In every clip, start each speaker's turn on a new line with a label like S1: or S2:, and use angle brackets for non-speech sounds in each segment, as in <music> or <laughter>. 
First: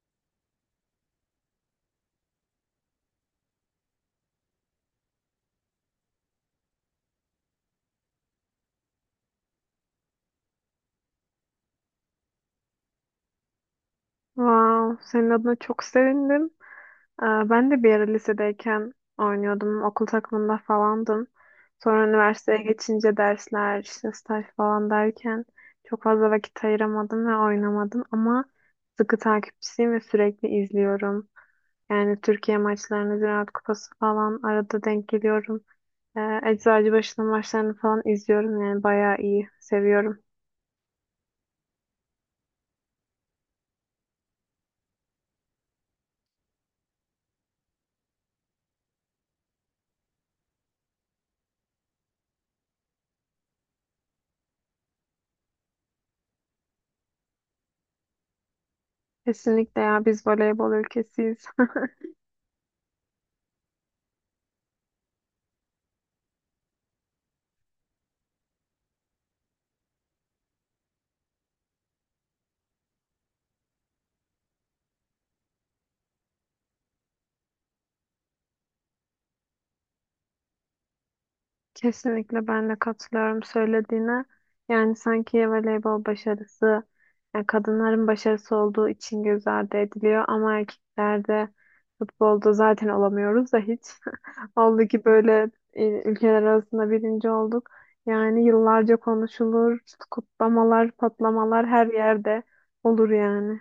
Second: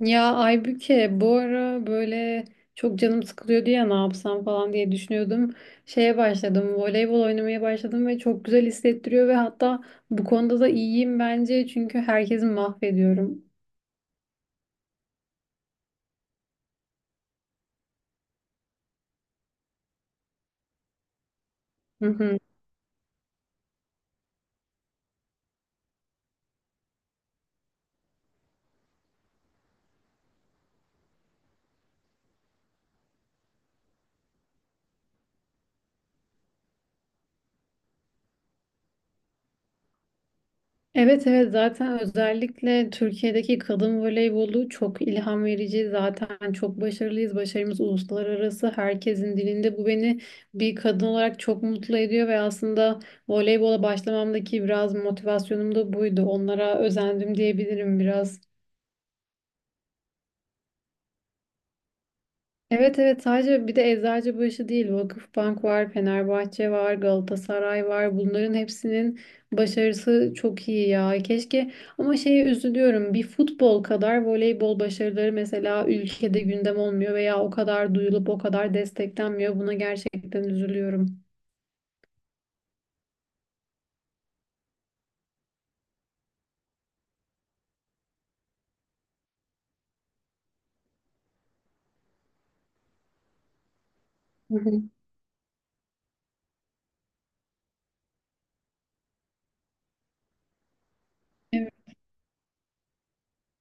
S1: Ya Aybüke bu ara böyle çok canım sıkılıyor diye ne yapsam falan diye düşünüyordum. Şeye başladım, voleybol oynamaya başladım ve çok güzel hissettiriyor ve hatta bu konuda da iyiyim bence çünkü herkesi mahvediyorum.
S2: Wow, senin adına çok sevindim. Ben de bir ara lisedeyken oynuyordum. Okul takımında falandım. Sonra
S1: <laughs>
S2: üniversiteye geçince dersler, işte staj falan derken çok fazla vakit ayıramadım ve oynamadım. Ama sıkı takipçisiyim ve sürekli izliyorum. Yani Türkiye maçlarını, Ziraat Kupası falan arada denk geliyorum. Eczacıbaşı'nın maçlarını falan izliyorum. Yani bayağı iyi, seviyorum.
S1: Evet evet, zaten özellikle Türkiye'deki kadın voleybolu çok ilham verici. Zaten çok başarılıyız. Başarımız uluslararası herkesin dilinde. Bu beni bir kadın olarak çok mutlu ediyor ve aslında voleybola başlamamdaki biraz motivasyonum da buydu. Onlara özendim diyebilirim biraz.
S2: Kesinlikle ya biz voleybol ülkesiyiz. <laughs>
S1: Evet evet, sadece bir de Eczacıbaşı değil, Vakıfbank var, Fenerbahçe var, Galatasaray var. Bunların hepsinin başarısı çok iyi ya. Keşke, ama şeye üzülüyorum. Bir futbol kadar voleybol başarıları mesela ülkede gündem olmuyor veya o kadar duyulup o kadar desteklenmiyor. Buna gerçekten üzülüyorum.
S2: Kesinlikle ben de katılıyorum söylediğine. Yani sanki voleybol başarısı yani kadınların başarısı olduğu için göz ardı ediliyor ama erkeklerde futbolda zaten olamıyoruz da hiç. <laughs>
S1: Hı hı.
S2: Oldu ki böyle ülkeler arasında birinci olduk. Yani yıllarca konuşulur, kutlamalar, patlamalar
S1: Evet.
S2: her yerde olur yani.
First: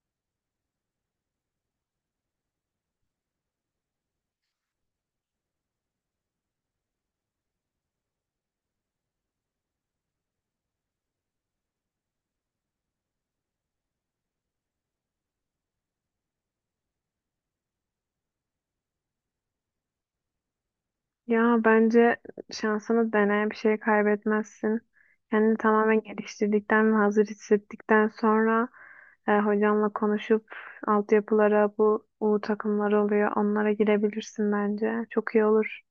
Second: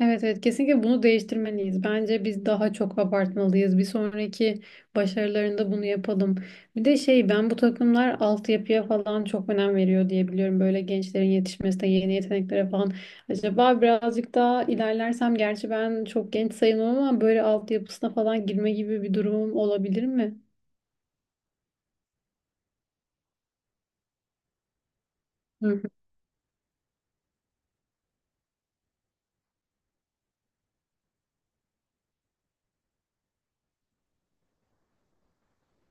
S1: Evet evet, kesinlikle bunu değiştirmeliyiz. Bence biz daha çok abartmalıyız. Bir sonraki başarılarında bunu yapalım. Bir de şey, ben bu takımlar altyapıya falan çok önem veriyor diye biliyorum. Böyle gençlerin yetişmesine, yeni yeteneklere falan. Acaba birazcık daha ilerlersem, gerçi ben çok genç sayılmam, ama böyle altyapısına falan girme gibi bir durumum olabilir mi?
S2: Ya bence şansını dene, bir şey kaybetmezsin. Kendini tamamen geliştirdikten ve hazır hissettikten sonra hocamla konuşup altyapılara bu U takımları oluyor. Onlara girebilirsin bence. Çok iyi olur.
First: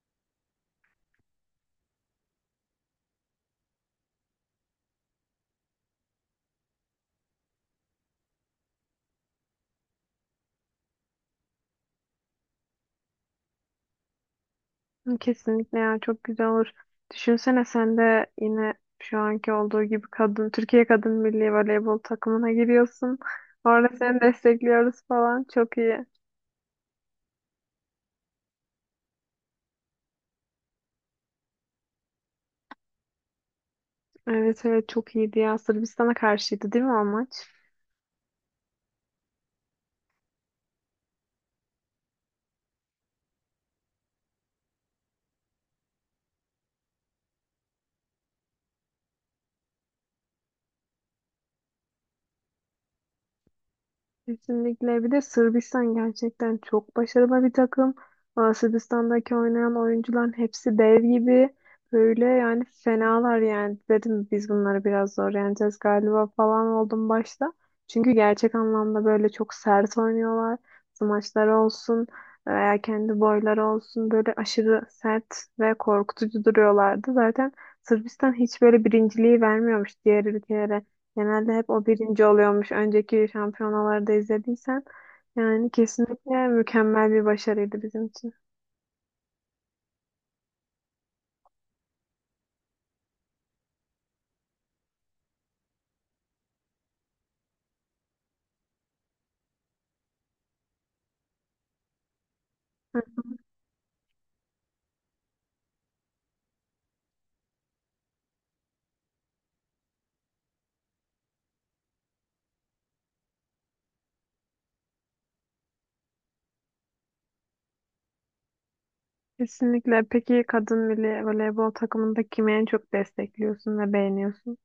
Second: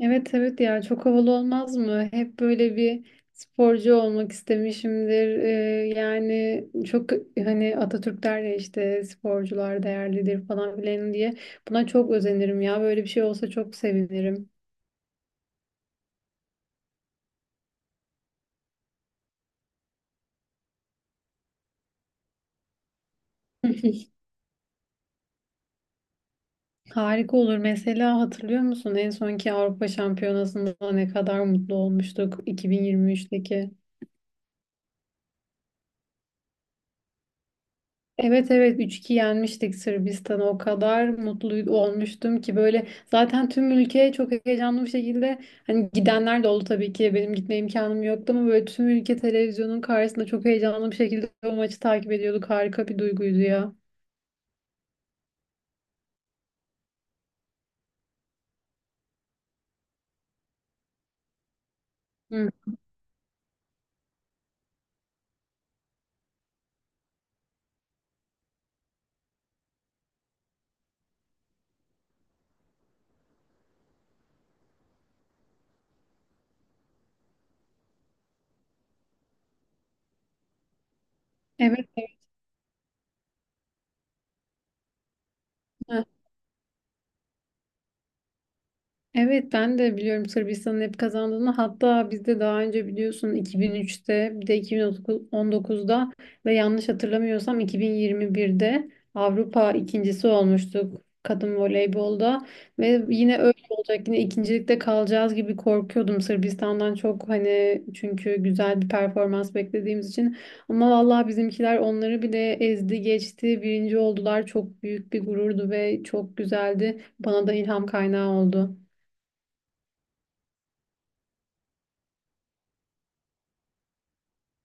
S1: Evet evet, ya çok havalı olmaz mı? Hep böyle bir sporcu olmak istemişimdir. Yani çok hani Atatürk der ya, işte sporcular değerlidir falan filan diye. Buna çok özenirim ya. Böyle bir şey olsa çok sevinirim.
S2: Kesinlikle ya çok güzel olur. Düşünsene sen de yine şu anki olduğu gibi kadın Türkiye Kadın Milli Voleybol takımına giriyorsun. Orada
S1: <laughs>
S2: seni destekliyoruz falan. Çok iyi.
S1: Harika olur. Mesela hatırlıyor musun en sonki Avrupa Şampiyonası'nda ne kadar mutlu olmuştuk 2023'teki?
S2: Evet evet çok iyiydi ya. Sırbistan'a karşıydı değil mi o maç?
S1: Evet evet, 3-2 yenmiştik Sırbistan'ı, o kadar mutlu olmuştum ki, böyle zaten tüm ülke çok heyecanlı bir şekilde, hani gidenler de oldu tabii ki, benim gitme imkanım yoktu, ama böyle tüm ülke televizyonun karşısında çok heyecanlı bir şekilde o maçı takip ediyorduk. Harika bir duyguydu ya.
S2: Kesinlikle. Bir de Sırbistan gerçekten çok başarılı bir takım. Aa, Sırbistan'daki oynayan oyuncuların hepsi dev gibi. Böyle
S1: Hı.
S2: yani fenalar yani. Dedim biz bunları biraz zor yeneceğiz galiba falan oldum başta. Çünkü gerçek anlamda böyle çok sert oynuyorlar. Smaçlar olsun veya kendi boyları olsun böyle aşırı sert ve korkutucu duruyorlardı. Zaten Sırbistan hiç böyle birinciliği vermiyormuş diğer ülkelere. Genelde hep o
S1: Evet.
S2: birinci oluyormuş. Önceki şampiyonalarda izlediysen yani
S1: Evet.
S2: kesinlikle mükemmel bir başarıydı bizim için.
S1: Evet, ben de biliyorum Sırbistan'ın hep kazandığını. Hatta biz de daha önce biliyorsun, 2003'te, bir de 2019'da ve yanlış hatırlamıyorsam 2021'de Avrupa ikincisi olmuştuk kadın voleybolda
S2: Hı
S1: ve
S2: hı.
S1: yine öyle olacak, yine ikincilikte kalacağız gibi korkuyordum Sırbistan'dan çok, hani çünkü güzel bir performans beklediğimiz için. Ama vallahi bizimkiler onları bile ezdi geçti, birinci oldular. Çok büyük bir gururdu ve çok güzeldi, bana da ilham kaynağı oldu.
S2: Kesinlikle. Peki kadın milli voleybol takımında kimi en çok destekliyorsun ve beğeniyorsun?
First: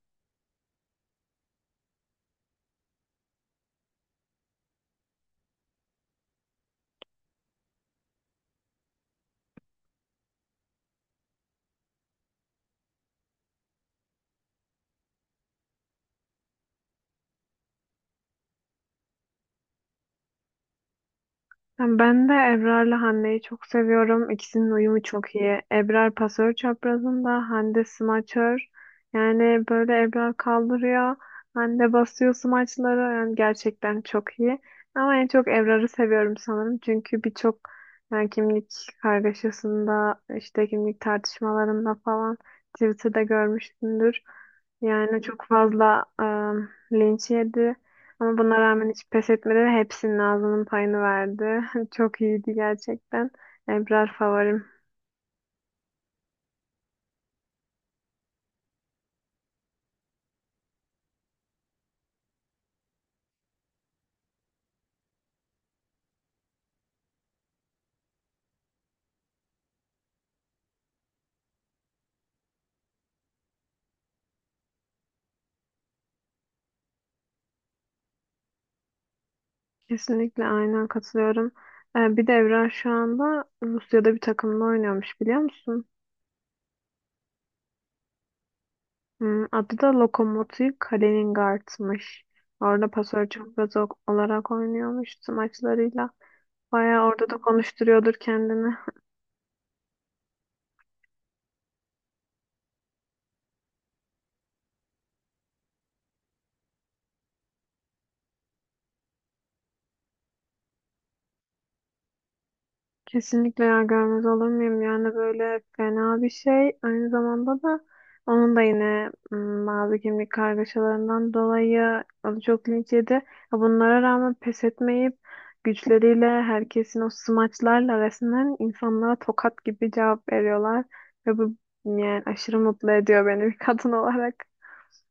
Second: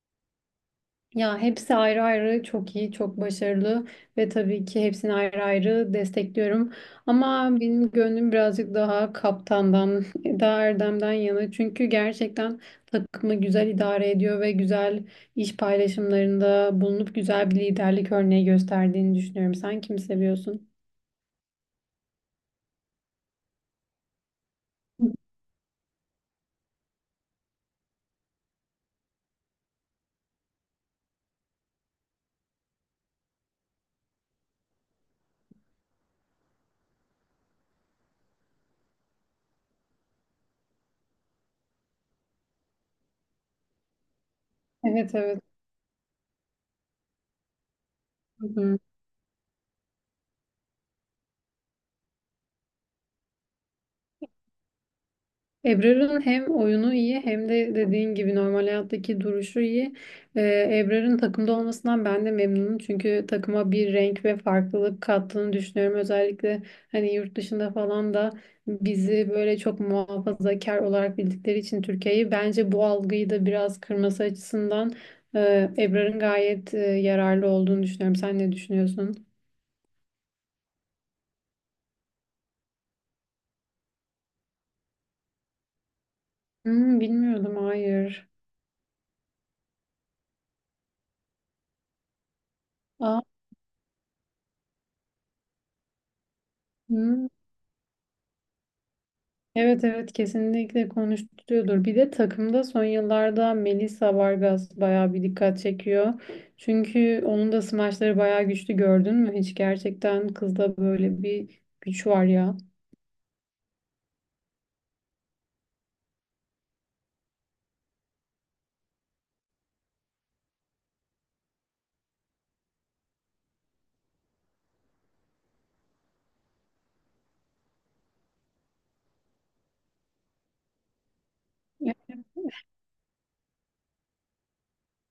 S1: Ya hepsi ayrı ayrı çok iyi, çok başarılı ve tabii ki hepsini ayrı ayrı destekliyorum. Ama benim gönlüm birazcık daha kaptandan, <laughs> daha Erdem'den yana. Çünkü gerçekten takımı güzel idare ediyor ve güzel iş paylaşımlarında bulunup güzel bir liderlik örneği gösterdiğini düşünüyorum. Sen kimi seviyorsun?
S2: Yani Ben de Ebrar'la Hande'yi çok seviyorum. İkisinin uyumu çok iyi. Ebrar pasör çaprazında, Hande smaçör. Yani böyle Ebrar kaldırıyor, Hande basıyor smaçları. Yani gerçekten çok iyi. Ama en çok Ebrar'ı seviyorum sanırım. Çünkü birçok yani kimlik kargaşasında, işte kimlik tartışmalarında falan Twitter'da görmüşsündür.
S1: Evet
S2: Yani
S1: evet.
S2: çok fazla linç yedi. Ama
S1: Hı
S2: buna
S1: hı.
S2: rağmen hiç pes etmedi ve hepsinin ağzının payını verdi. <laughs> Çok iyiydi gerçekten. Ebrar favorim.
S1: Ebrar'ın hem oyunu iyi, hem de dediğin gibi normal hayattaki duruşu iyi. Ebrar'ın takımda olmasından ben de memnunum. Çünkü takıma bir renk ve farklılık kattığını düşünüyorum. Özellikle hani yurt dışında falan da bizi böyle çok muhafazakar olarak bildikleri için, Türkiye'yi, bence bu algıyı da biraz kırması açısından Ebrar'ın gayet yararlı olduğunu düşünüyorum. Sen ne düşünüyorsun?
S2: Kesinlikle aynen katılıyorum. Bir de Ebrar şu anda Rusya'da bir takımla oynuyormuş biliyor musun?
S1: Hmm, bilmiyordum, hayır.
S2: Adı da Lokomotiv Kaliningrad'mış. Orada
S1: Aa,
S2: pasör çok olarak oynuyormuş tüm maçlarıyla. Bayağı
S1: hmm.
S2: orada da konuşturuyordur kendini.
S1: Evet evet, kesinlikle konuşturuyordur. Bir de takımda son yıllarda Melissa Vargas bayağı bir dikkat çekiyor. Çünkü onun da smaçları bayağı güçlü, gördün mü? Hiç, gerçekten kızda böyle bir güç var ya.
S2: Kesinlikle ya görmez olur muyum? Yani böyle fena bir şey. Aynı zamanda da onun da yine bazı kimlik kargaşalarından dolayı o da çok linç yedi. Ya Bunlara rağmen pes etmeyip güçleriyle herkesin o smaçlarla resmen insanlara tokat gibi cevap veriyorlar. Ve bu yani aşırı mutlu ediyor beni bir kadın olarak.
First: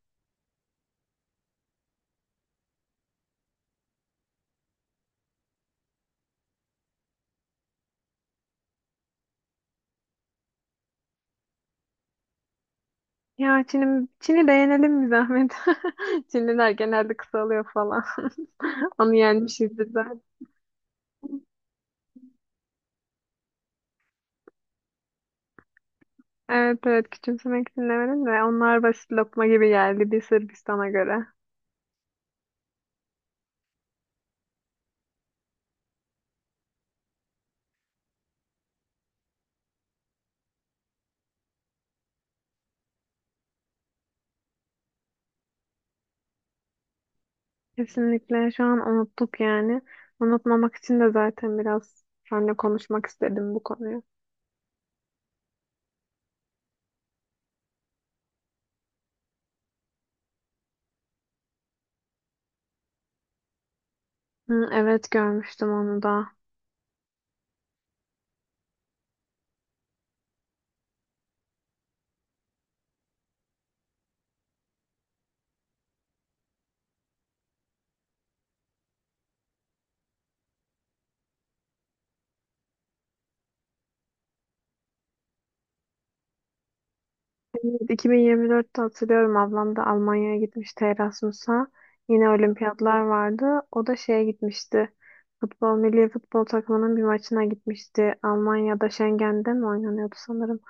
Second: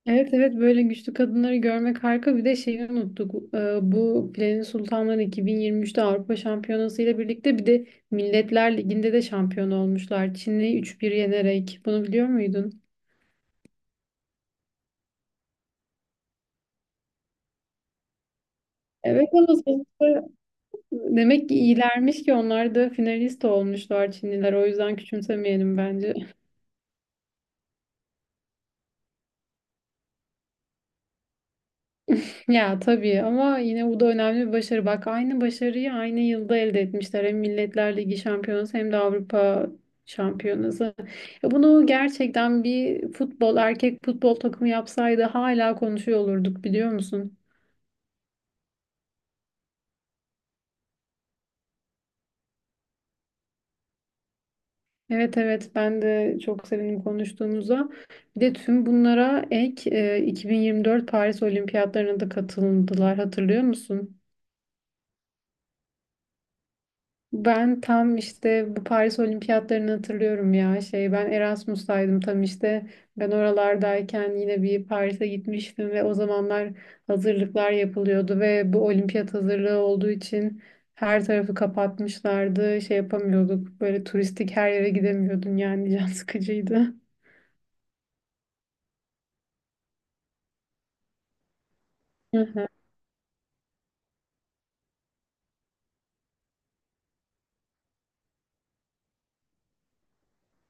S1: Evet evet, böyle güçlü kadınları görmek harika. Bir de şeyi unuttuk. Bu Planin Sultanları 2023'te Avrupa Şampiyonası ile birlikte bir de Milletler Ligi'nde de şampiyon olmuşlar. Çin'i 3-1 yenerek. Bunu biliyor muydun?
S2: Ya Çin'i de yenelim bir zahmet. <laughs> Çinliler genelde kısalıyor falan. <laughs> Onu
S1: Evet, ama
S2: yenmişizdir.
S1: sonuçta demek ki iyilermiş ki onlar da finalist olmuşlar, Çinliler. O yüzden küçümsemeyelim bence. <laughs>
S2: Evet evet küçümsemek dinlemedim de onlar basit lokma gibi geldi bir Sırbistan'a göre.
S1: Ya tabii, ama yine bu da önemli bir başarı. Bak, aynı başarıyı aynı yılda elde etmişler. Hem Milletler Ligi şampiyonası hem de Avrupa şampiyonası. Ya bunu gerçekten bir futbol, erkek futbol takımı yapsaydı hala konuşuyor olurduk, biliyor musun?
S2: Kesinlikle şu an unuttuk yani. Unutmamak için de zaten biraz seninle konuşmak istedim bu konuyu.
S1: Evet evet, ben de çok sevindim konuştuğumuza. Bir de tüm bunlara ek 2024 Paris Olimpiyatlarına da katıldılar, hatırlıyor musun?
S2: Hı, evet görmüştüm onu da.
S1: Ben tam işte bu Paris Olimpiyatlarını hatırlıyorum ya, şey, ben Erasmus'taydım tam işte, ben oralardayken yine bir Paris'e gitmiştim ve o zamanlar hazırlıklar yapılıyordu ve bu olimpiyat hazırlığı olduğu için her tarafı kapatmışlardı, şey yapamıyorduk, böyle turistik her yere gidemiyordun, yani can <laughs> sıkıcıydı.
S2: Evet, 2024'te hatırlıyorum ablam da Almanya'ya gitmişti Erasmus'a. Yine
S1: Hı hı.
S2: olimpiyatlar vardı. O da şeye gitmişti. Futbol, milli futbol takımının bir maçına gitmişti. Almanya'da Schengen'de mi oynanıyordu sanırım.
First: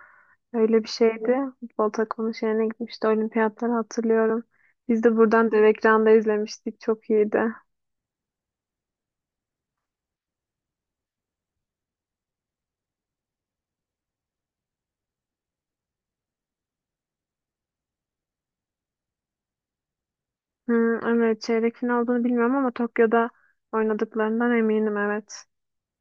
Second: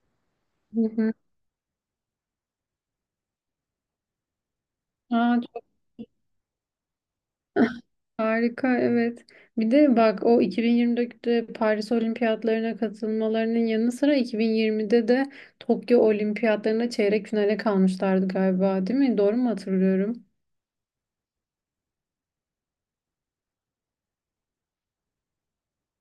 S1: Hı
S2: Öyle bir
S1: hı.
S2: şeydi. Futbol takımının şeyine gitmişti. Olimpiyatları hatırlıyorum. Biz de
S1: Aa,
S2: buradan dev
S1: çok
S2: ekranda izlemiştik. Çok iyiydi.
S1: <laughs> harika, evet. Bir de bak, o 2024'te Paris Olimpiyatlarına katılmalarının yanı sıra 2020'de de Tokyo Olimpiyatlarına çeyrek finale kalmışlardı galiba, değil mi? Doğru mu hatırlıyorum?
S2: Evet çeyrek final olduğunu bilmiyorum ama Tokyo'da oynadıklarından eminim evet.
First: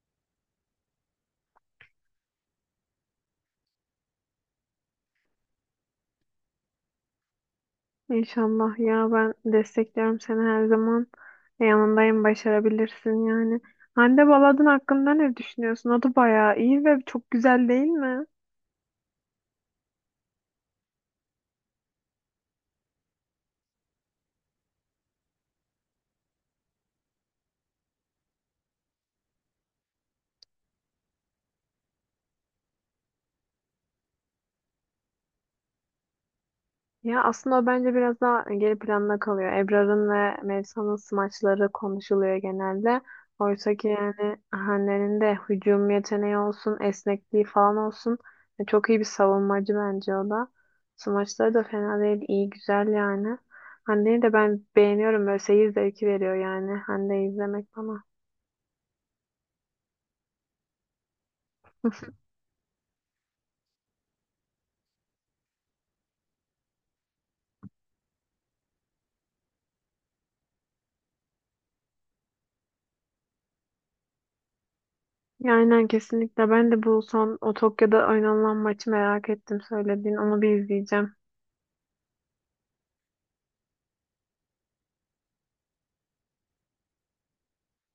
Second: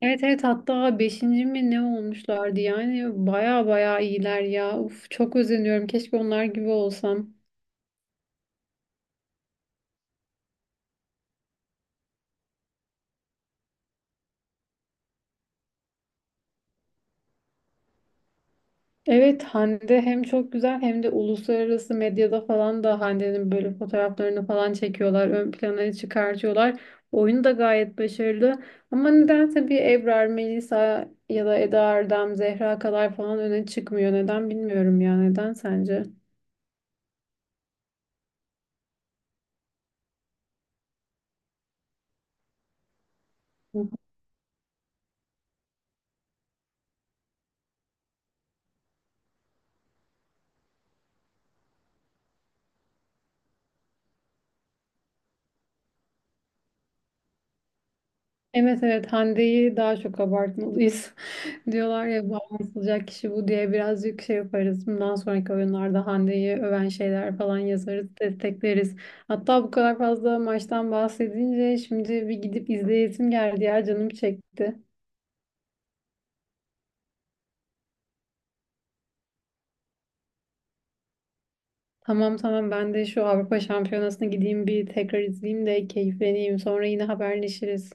S1: Evet evet, hatta beşinci mi ne olmuşlardı, yani baya baya iyiler ya. Uf, çok özeniyorum, keşke onlar gibi olsam.
S2: İnşallah ya ben destekliyorum seni her zaman. Yanındayım başarabilirsin yani. Hande Baladın hakkında ne düşünüyorsun? O da bayağı iyi ve çok güzel değil mi?
S1: Evet, Hande hem çok güzel hem de uluslararası medyada falan da Hande'nin böyle fotoğraflarını falan çekiyorlar. Ön plana çıkartıyorlar. Oyunu da gayet başarılı. Ama nedense bir Ebrar, Melisa ya da Eda Erdem, Zehra kadar falan öne çıkmıyor. Neden bilmiyorum ya. Neden sence?
S2: Ya aslında o bence biraz daha geri planda kalıyor. Ebrar'ın ve Melisa'nın smaçları konuşuluyor genelde. Oysa ki yani Hande'nin de hücum yeteneği olsun, esnekliği falan olsun. Çok iyi bir savunmacı bence o da. Smaçları da fena değil, iyi güzel yani. Hande'yi de ben beğeniyorum. Böyle seyir zevki veriyor yani Hande'yi izlemek bana.
S1: Evet evet, Hande'yi daha çok abartmalıyız. Diyorlar ya, bağlanılacak kişi bu diye birazcık şey yaparız. Bundan sonraki oyunlarda Hande'yi öven şeyler falan yazarız, destekleriz. Hatta bu kadar fazla maçtan bahsedince şimdi bir gidip izleyesim geldi ya, canım çekti.
S2: Ya Aynen kesinlikle. Ben de bu son o Tokyo'da oynanılan maçı merak ettim söylediğin. Onu bir izleyeceğim.
S1: Tamam tamam, ben de şu Avrupa Şampiyonası'na gideyim bir tekrar izleyeyim de keyifleneyim. Sonra yine haberleşiriz.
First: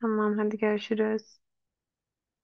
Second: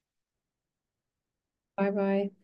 S2: Tamam hadi görüşürüz.
S1: Bay bay.